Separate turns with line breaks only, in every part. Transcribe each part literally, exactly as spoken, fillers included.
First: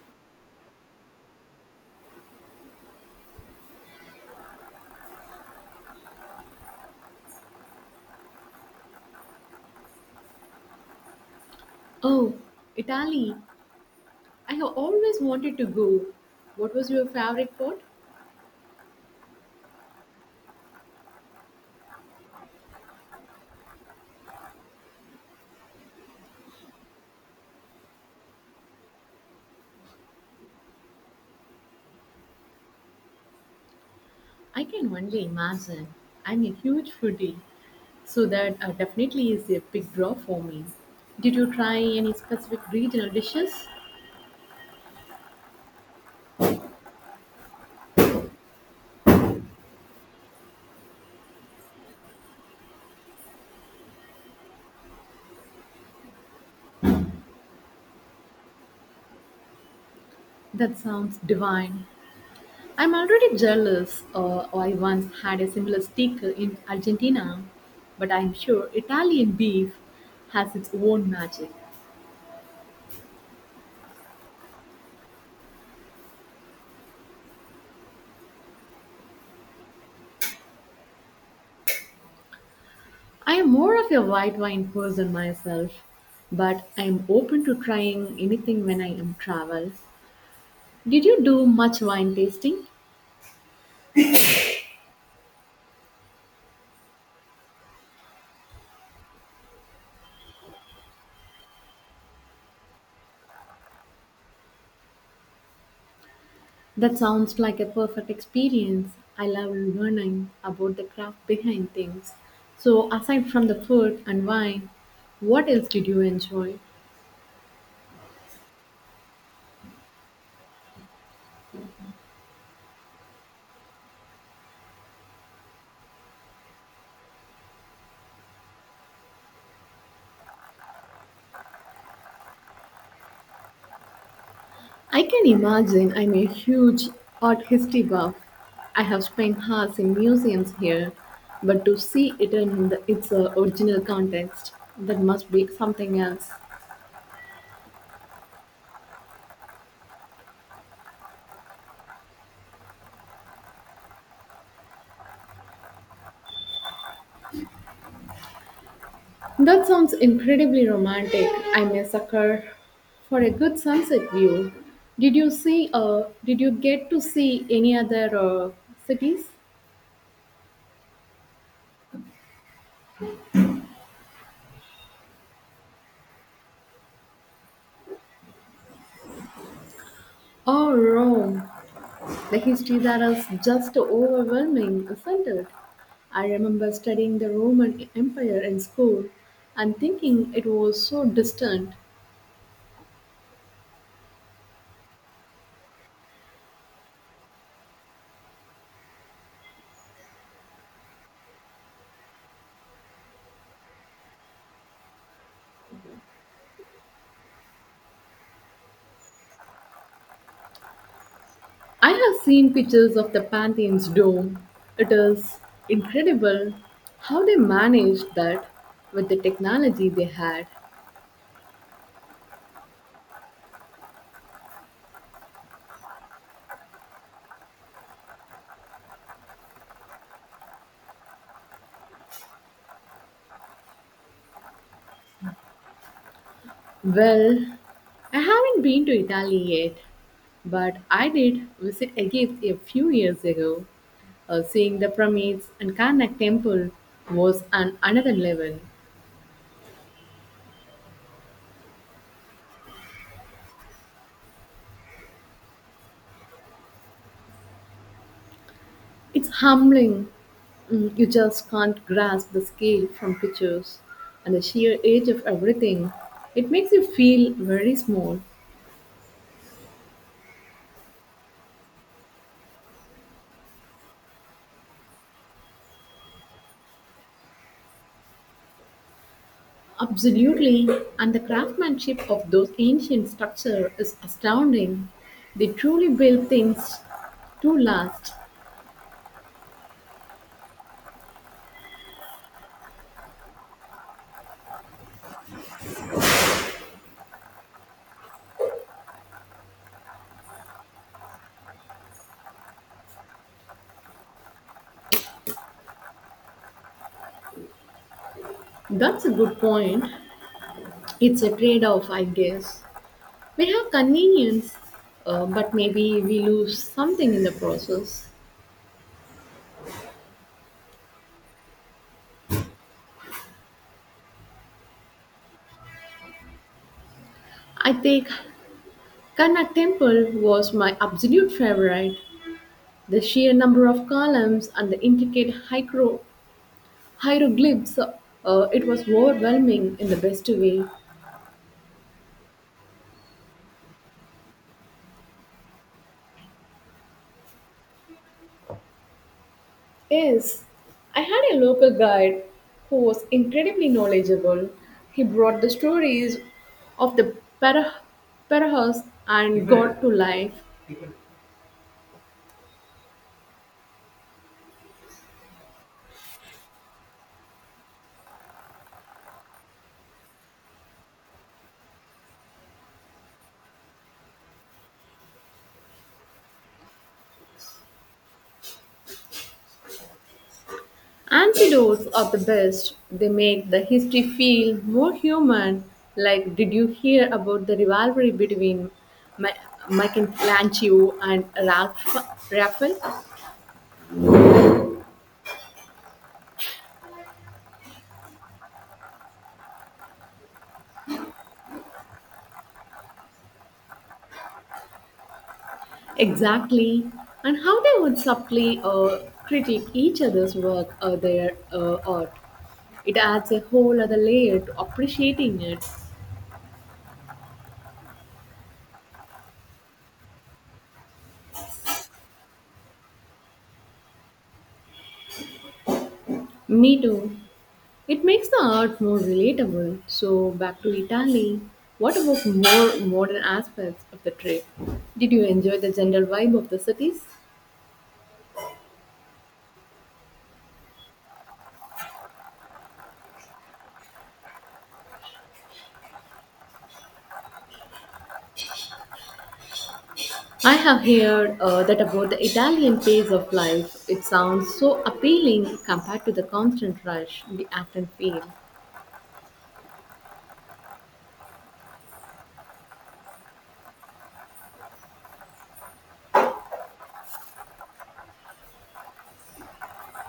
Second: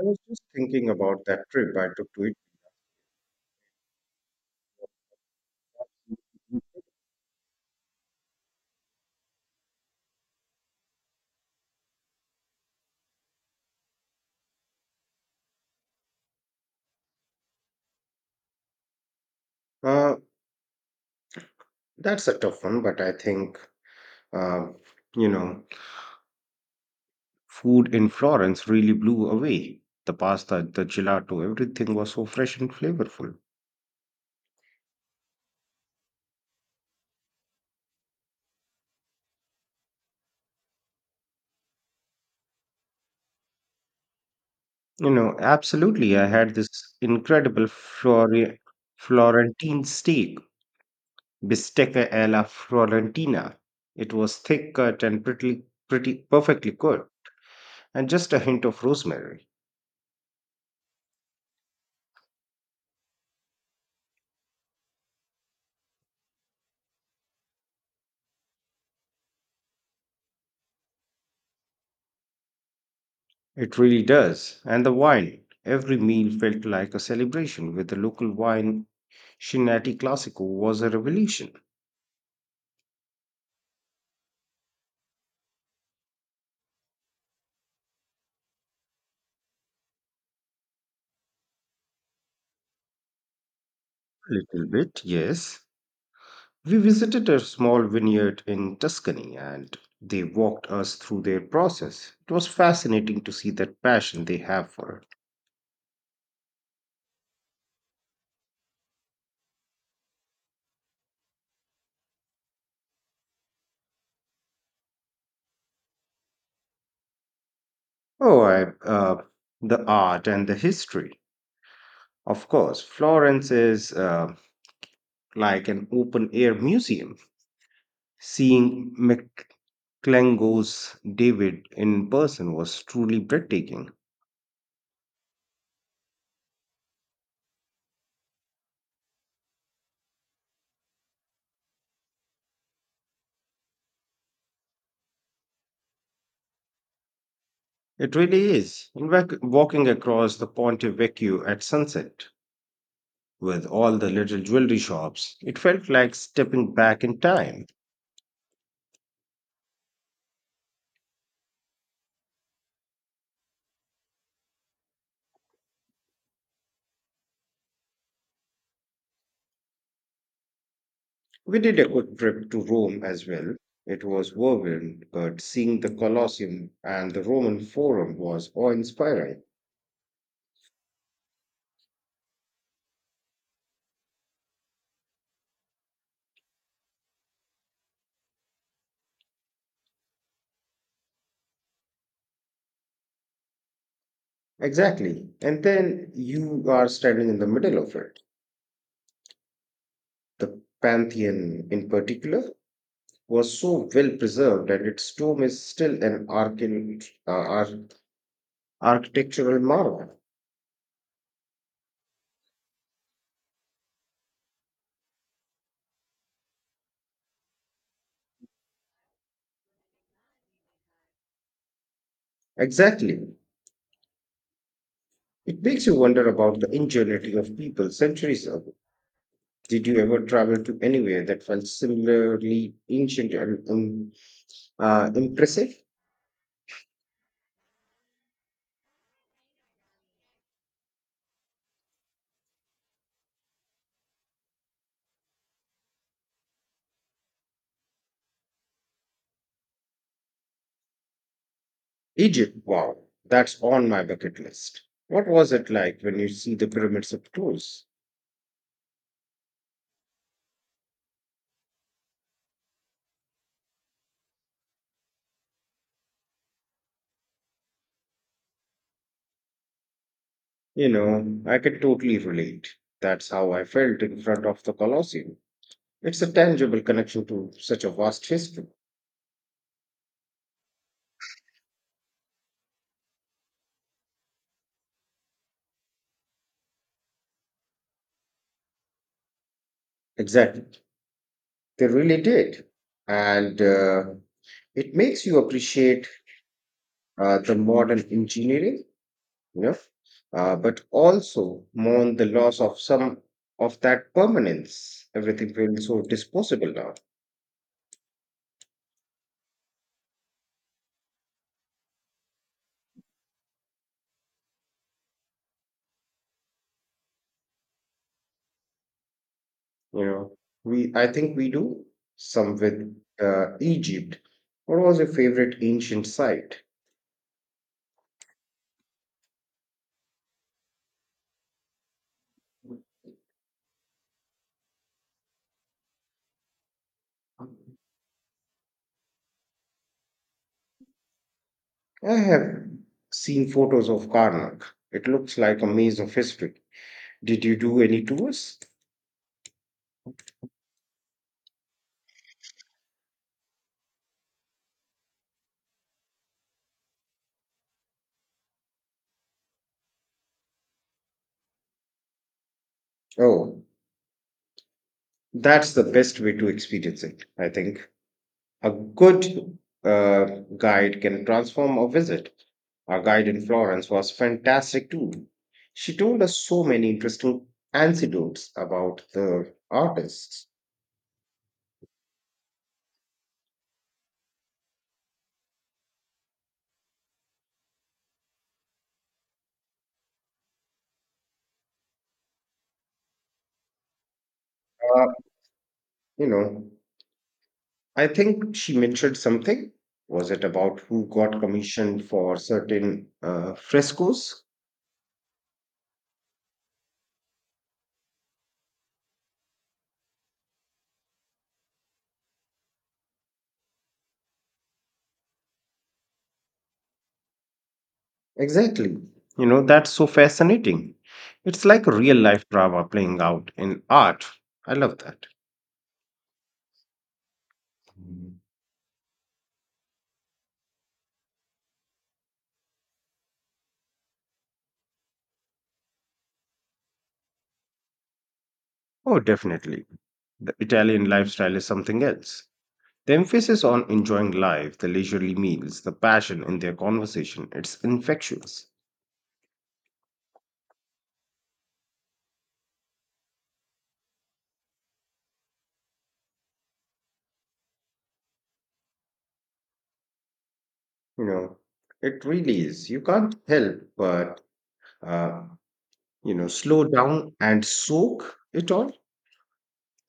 I was just thinking about that trip I took to it.
Oh, Italy. I have always wanted to go. What was your favorite part?
Uh, that's a tough one, but I think, uh, you know, food in Florence really blew away. The pasta, the gelato, everything was so fresh and flavorful.
I can only imagine. I'm a huge foodie, so that uh, definitely is a big draw for me. Did you try any specific regional dishes?
You know, absolutely. I had this incredible Flore- Florentine steak, bistecca alla Florentina. It was thick cut and pretty, pretty perfectly cooked, and just a hint of rosemary.
That sounds divine. I'm already jealous. Uh, I once had a similar steak in Argentina, but I'm sure Italian beef has its own magic.
It really does. And the wine. Every meal felt like a celebration with the local wine. Shinati Classico was a revelation.
I'm more of a white wine person myself, but I'm open to trying anything when I am travel. Did you do much wine tasting?
A little bit, yes. We visited a small vineyard in Tuscany and they walked us through their process. It was fascinating to see that passion they have for it.
That sounds like a perfect experience. I love learning about the craft behind things. So, aside from the food and wine, what else did you enjoy?
Oh, I, uh, the art and the history. Of course, Florence is uh, like an open air museum. Seeing Mc- Klango's David in person was truly breathtaking.
I can imagine I'm a huge art history buff. I have spent hours in museums here, but to see it in the, its uh, original context, that must be something else.
It really is. In fact, walking across the Ponte Vecchio at sunset with all the little jewelry shops, it felt like stepping back in time.
That sounds incredibly romantic. I'm a sucker for a good sunset view. Did you see? Uh, did you get to see any other uh, cities?
We did a quick trip to Rome as well. It was whirlwind, but seeing the Colosseum and the Roman Forum was awe inspiring.
Oh, Rome! The histories are as just overwhelming, isn't it? I remember studying the Roman Empire in school and thinking it was so distant.
Exactly. And then you are standing in the middle of it. The Pantheon, in particular, was so well preserved that its tomb is still an archi- uh, ar- architectural marvel.
I have seen pictures of the Pantheon's dome. It is incredible how they managed that with the technology they had.
Exactly. It makes you wonder about the ingenuity of people centuries ago. Did you ever travel to anywhere that felt similarly ancient and um, uh, impressive?
Well, I haven't been to Italy yet, but I did visit Egypt a few years ago. Uh, seeing the pyramids and Karnak temple was on another level.
Egypt, wow, that's on my bucket list. What was it like when you see the pyramids up close?
It's humbling. Mm, you just can't grasp the scale from pictures and the sheer age of everything. It makes you feel very small.
You know, I can totally relate. That's how I felt in front of the Colosseum. It's a tangible connection to such a vast history.
Absolutely, and the craftsmanship of those ancient structures is astounding. They truly build things to last.
Exactly. They really did. And uh, it makes you appreciate uh, the modern engineering, you know, uh, but also mourn the loss of some of that permanence. Everything feels so disposable now.
That's a good point. It's a trade off, I guess. We have convenience, uh, but maybe we lose something in the process.
You know, we I think we do some with uh, Egypt. What was your favorite ancient site?
I think Karnak Temple was my absolute favorite. The sheer number of columns and the intricate hiero-
I
hieroglyphs, uh, it was overwhelming in the best way.
have seen photos of Karnak. It looks like a maze of history. Did you do any tours?
Yes, I had a local guide who was incredibly knowledgeable. He brought the stories of the para- Parahus and God to life.
Oh, that's the best way to experience it, I think. A good uh, guide can transform a visit. Our guide in Florence was fantastic too. She told us so many interesting anecdotes about the artists.
Antidotes are the best. They make the history feel more human. Like, did you hear about the rivalry between Ma- Michelangelo and Ralph- Raphael?
Uh, you know, I think she mentioned something. Was it about who got commissioned for certain uh, frescoes?
Exactly. And how they would subtly uh, critique each other's work or their uh, art. It adds a whole other layer to appreciating it.
Exactly. You know, that's so fascinating. It's like a real life drama playing out in art. I love that.
Me too. It makes the art more relatable. So, back to Italy. What about more modern aspects of the trip? Did you enjoy the general vibe of the cities?
Oh, definitely. The Italian lifestyle is something else. The emphasis on enjoying life, the leisurely meals, the passion in their conversation, it's infectious.
I have heard uh, that about the Italian pace of life. It sounds so appealing compared to the constant rush we often feel.
You know, it really is. You can't help but uh, you know, slow down and soak it all.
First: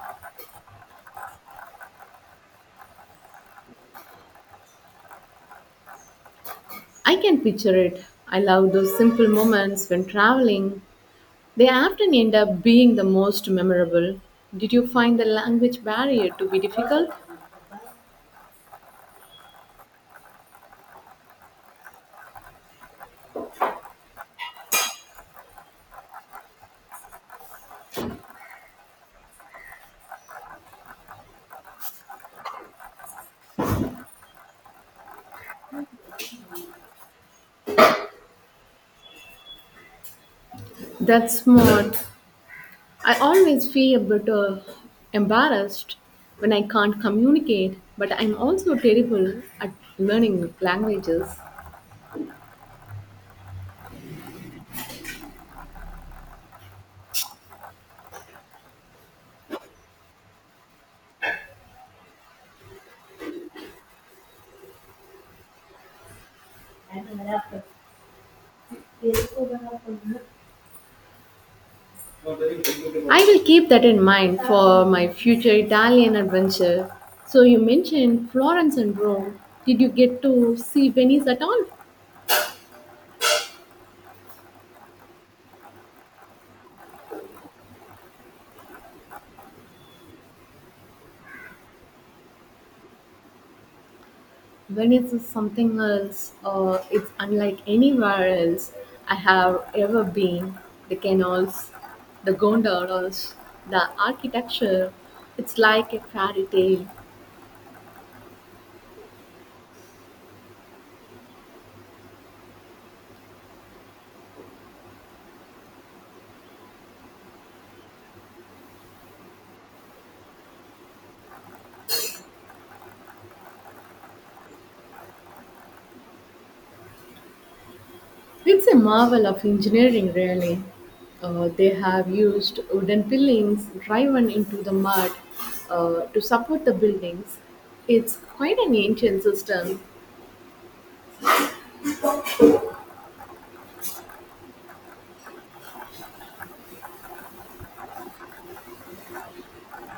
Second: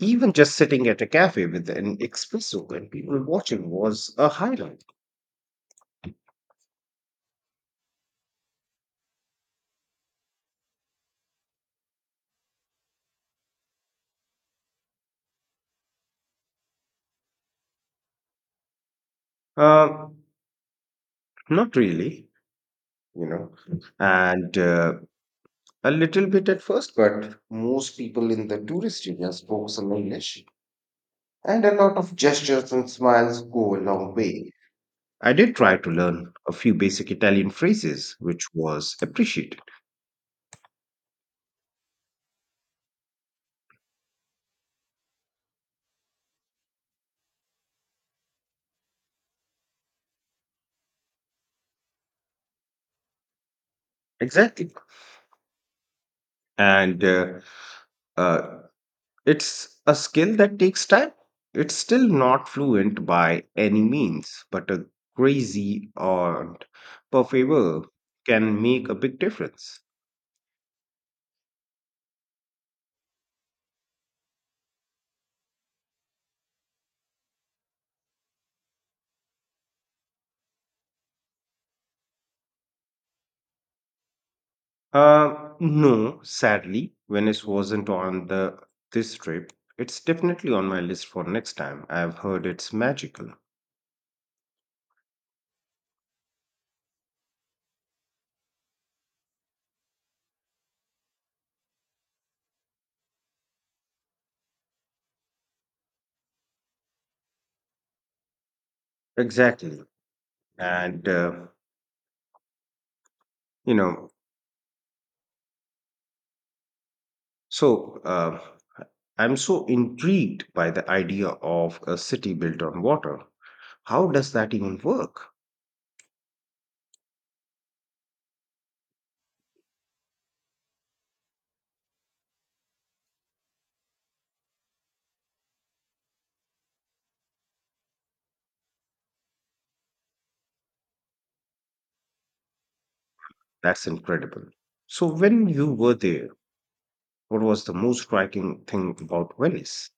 Even just sitting at a cafe with an espresso and people watching was a highlight.
I can picture it. I love those simple moments when traveling. They often end up being the most memorable. Did you find the language barrier to be difficult?
Uh, not really, you know, and uh, a little bit at first, but most people in the tourist area spoke some English, and a lot of gestures and smiles go a long way. I did try to learn a few basic Italian phrases, which was appreciated.
That's smart. I always feel a bit uh, embarrassed when I can't communicate, but I'm also terrible at learning languages.
Exactly. And uh, uh, It's a skill that takes time. It's still not fluent by any means, but a crazy and perfable can make a big difference.
I will keep that in mind for my future Italian adventure. So you mentioned Florence and Rome. Did you get to see Venice at all?
Uh, no, sadly, Venice wasn't on the this trip. It's definitely on my list for next time. I've heard it's magical.
Venice is something else. Uh, it's unlike anywhere else I have ever been. The canals, the gondolas, the architecture. It's like a fairy tale.
Exactly. And, uh, you know, so uh, I'm so intrigued by the idea of a city built on water. How does that even work?
It's a marvel of engineering, really. Uh, they have used wooden pillings driven into the mud uh, to support the buildings. It's quite an ancient system.
That's incredible. So, when you were there, what was the most striking thing about Venice?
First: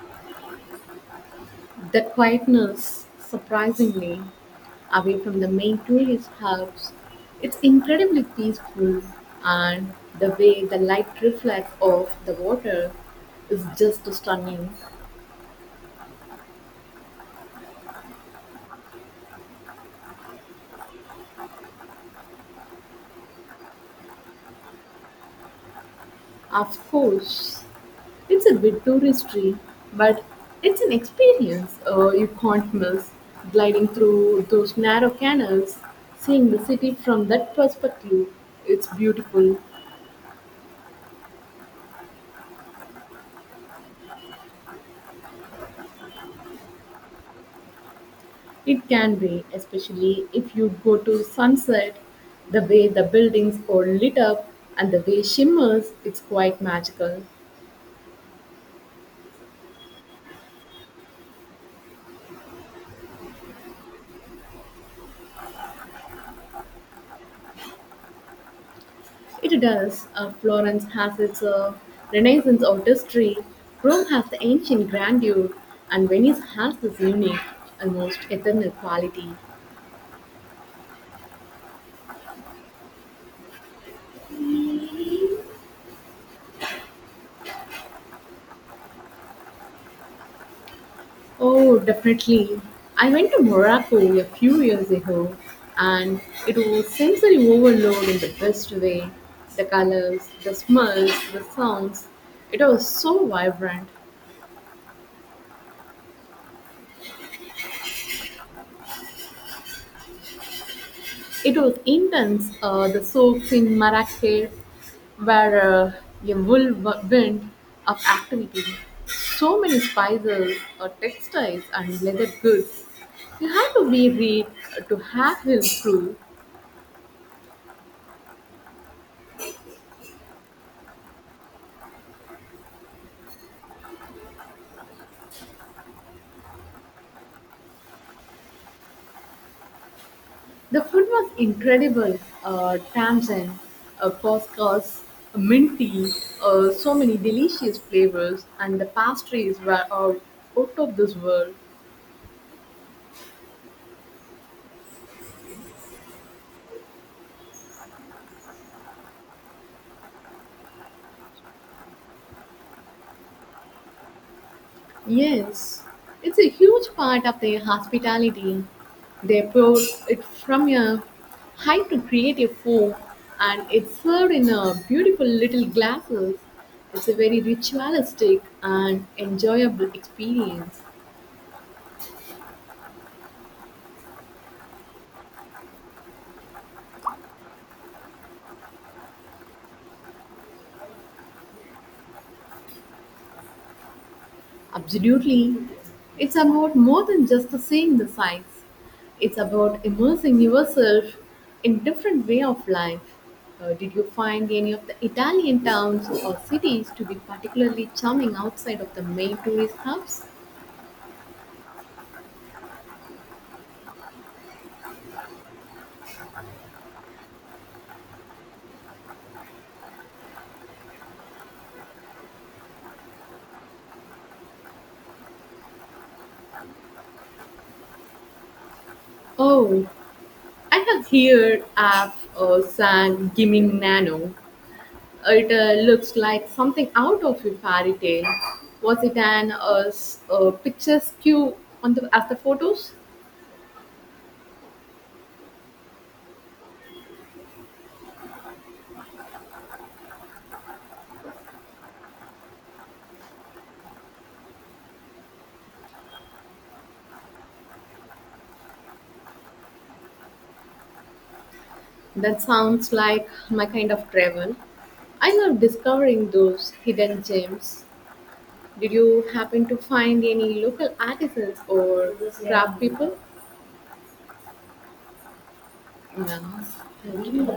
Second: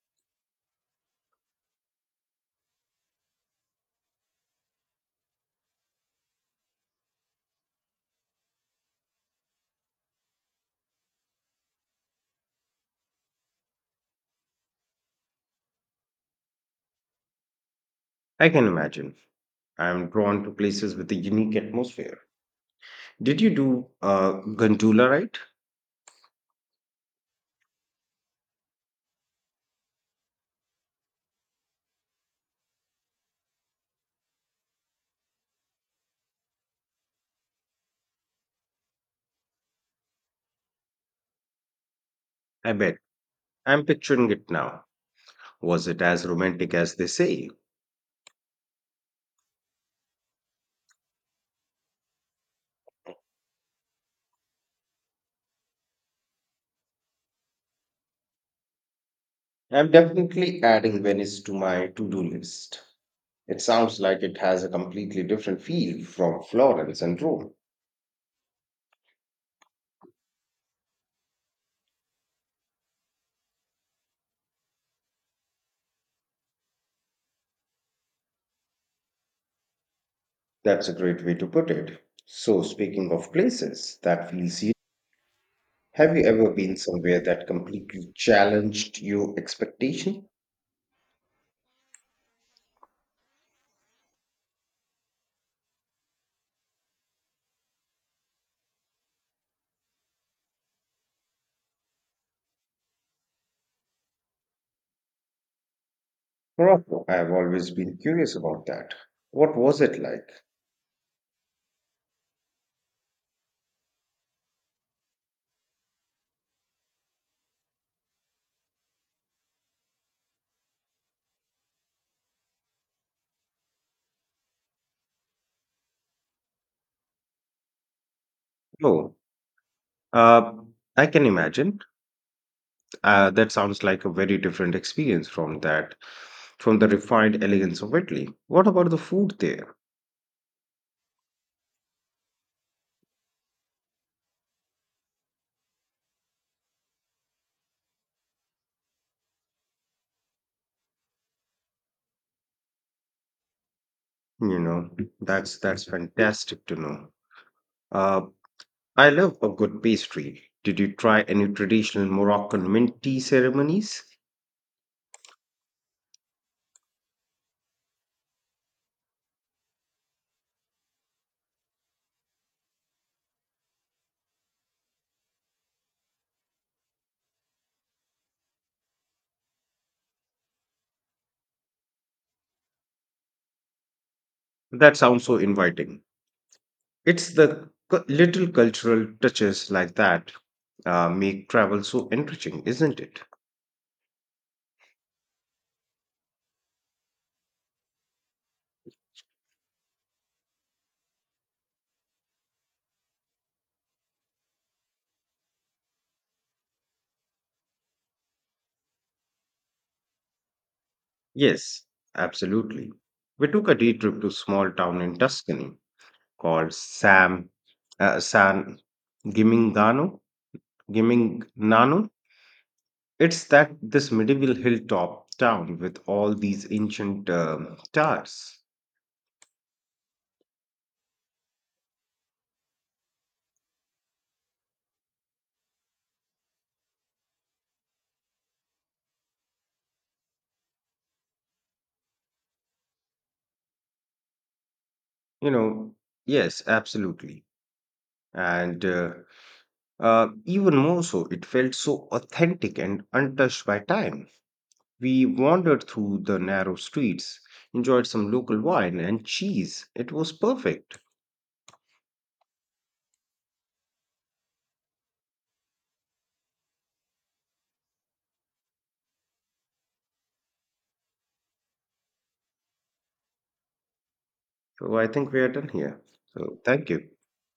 The quietness, surprisingly, away from the main tourist hubs, it's incredibly peaceful, and the way the light reflects off the water is just stunning.
I can imagine. I am drawn to places with a unique atmosphere. Did you do uh, gondola ride?
Of course, it's a bit touristy, but it's an experience uh, you can't miss. Gliding through those narrow canals, seeing the city from that perspective, it's beautiful.
I bet. I'm picturing it now. Was it as romantic as they say?
It can be, especially if you go to sunset, the way the buildings are lit up and the way shimmers, it's quite magical.
I'm definitely adding Venice to my to do list. It sounds like it has a completely different feel from Florence and Rome.
It does. Uh, Florence has its uh, Renaissance artistry, Rome has the ancient grandeur, and Venice has this unique, almost eternal quality.
That's a great way to put it. So, speaking of places that feels you, have you ever been somewhere that completely challenged your expectation?
Oh, definitely. I went to Morocco a few years ago, and it was sensory overload in the best way. The colors, the smells, the sounds, it was so vibrant.
Morocco. I have always been curious about that. What was it like?
It was intense. Uh, the souks in Marrakech were uh, a whirlwind of activity. So many spices, uh, textiles, and leather goods. You had to be read uh, to have him through.
Oh, uh, I can imagine. Uh, that sounds like a very different experience from that, from the refined elegance of Italy. What about the food there?
The food was incredible. Uh, tamsin, uh, couscous, mint tea, uh, so many delicious flavors, and the pastries were out, out of this world.
You know, that's that's fantastic to know. Uh, I love a good pastry. Did you try any traditional Moroccan mint tea ceremonies?
Yes, it's a huge part of their hospitality. They pour it from a height to create a foam, and it's served in a beautiful little glasses. It's a very ritualistic and enjoyable experience.
That sounds so inviting. It's the cu- little cultural touches like that uh, make travel so enriching, isn't it?
Absolutely. It's about more than just the seeing the sights. It's about immersing yourself in different way of life. Uh, did you find any of the Italian towns or cities to be particularly charming outside of the main tourist hubs?
Yes, absolutely. We took a day trip to a small town in Tuscany called Sam uh, San Gimignano. Gimignano. It's that this medieval hilltop town with all these ancient um towers.
Oh, I have here Af or San Gimignano. It uh, looks like something out of a fairy tale. Was it an uh, s- uh, picturesque on the as the photos?
You know, yes, absolutely. And uh, uh, even more so, it felt so authentic and untouched by time. We wandered through the narrow streets, enjoyed some local wine and cheese. It was perfect.
That sounds like my kind of travel. I love discovering those hidden gems. Did you happen to find any local artisans or craft people?
So I think we are done here. So thank you.
No.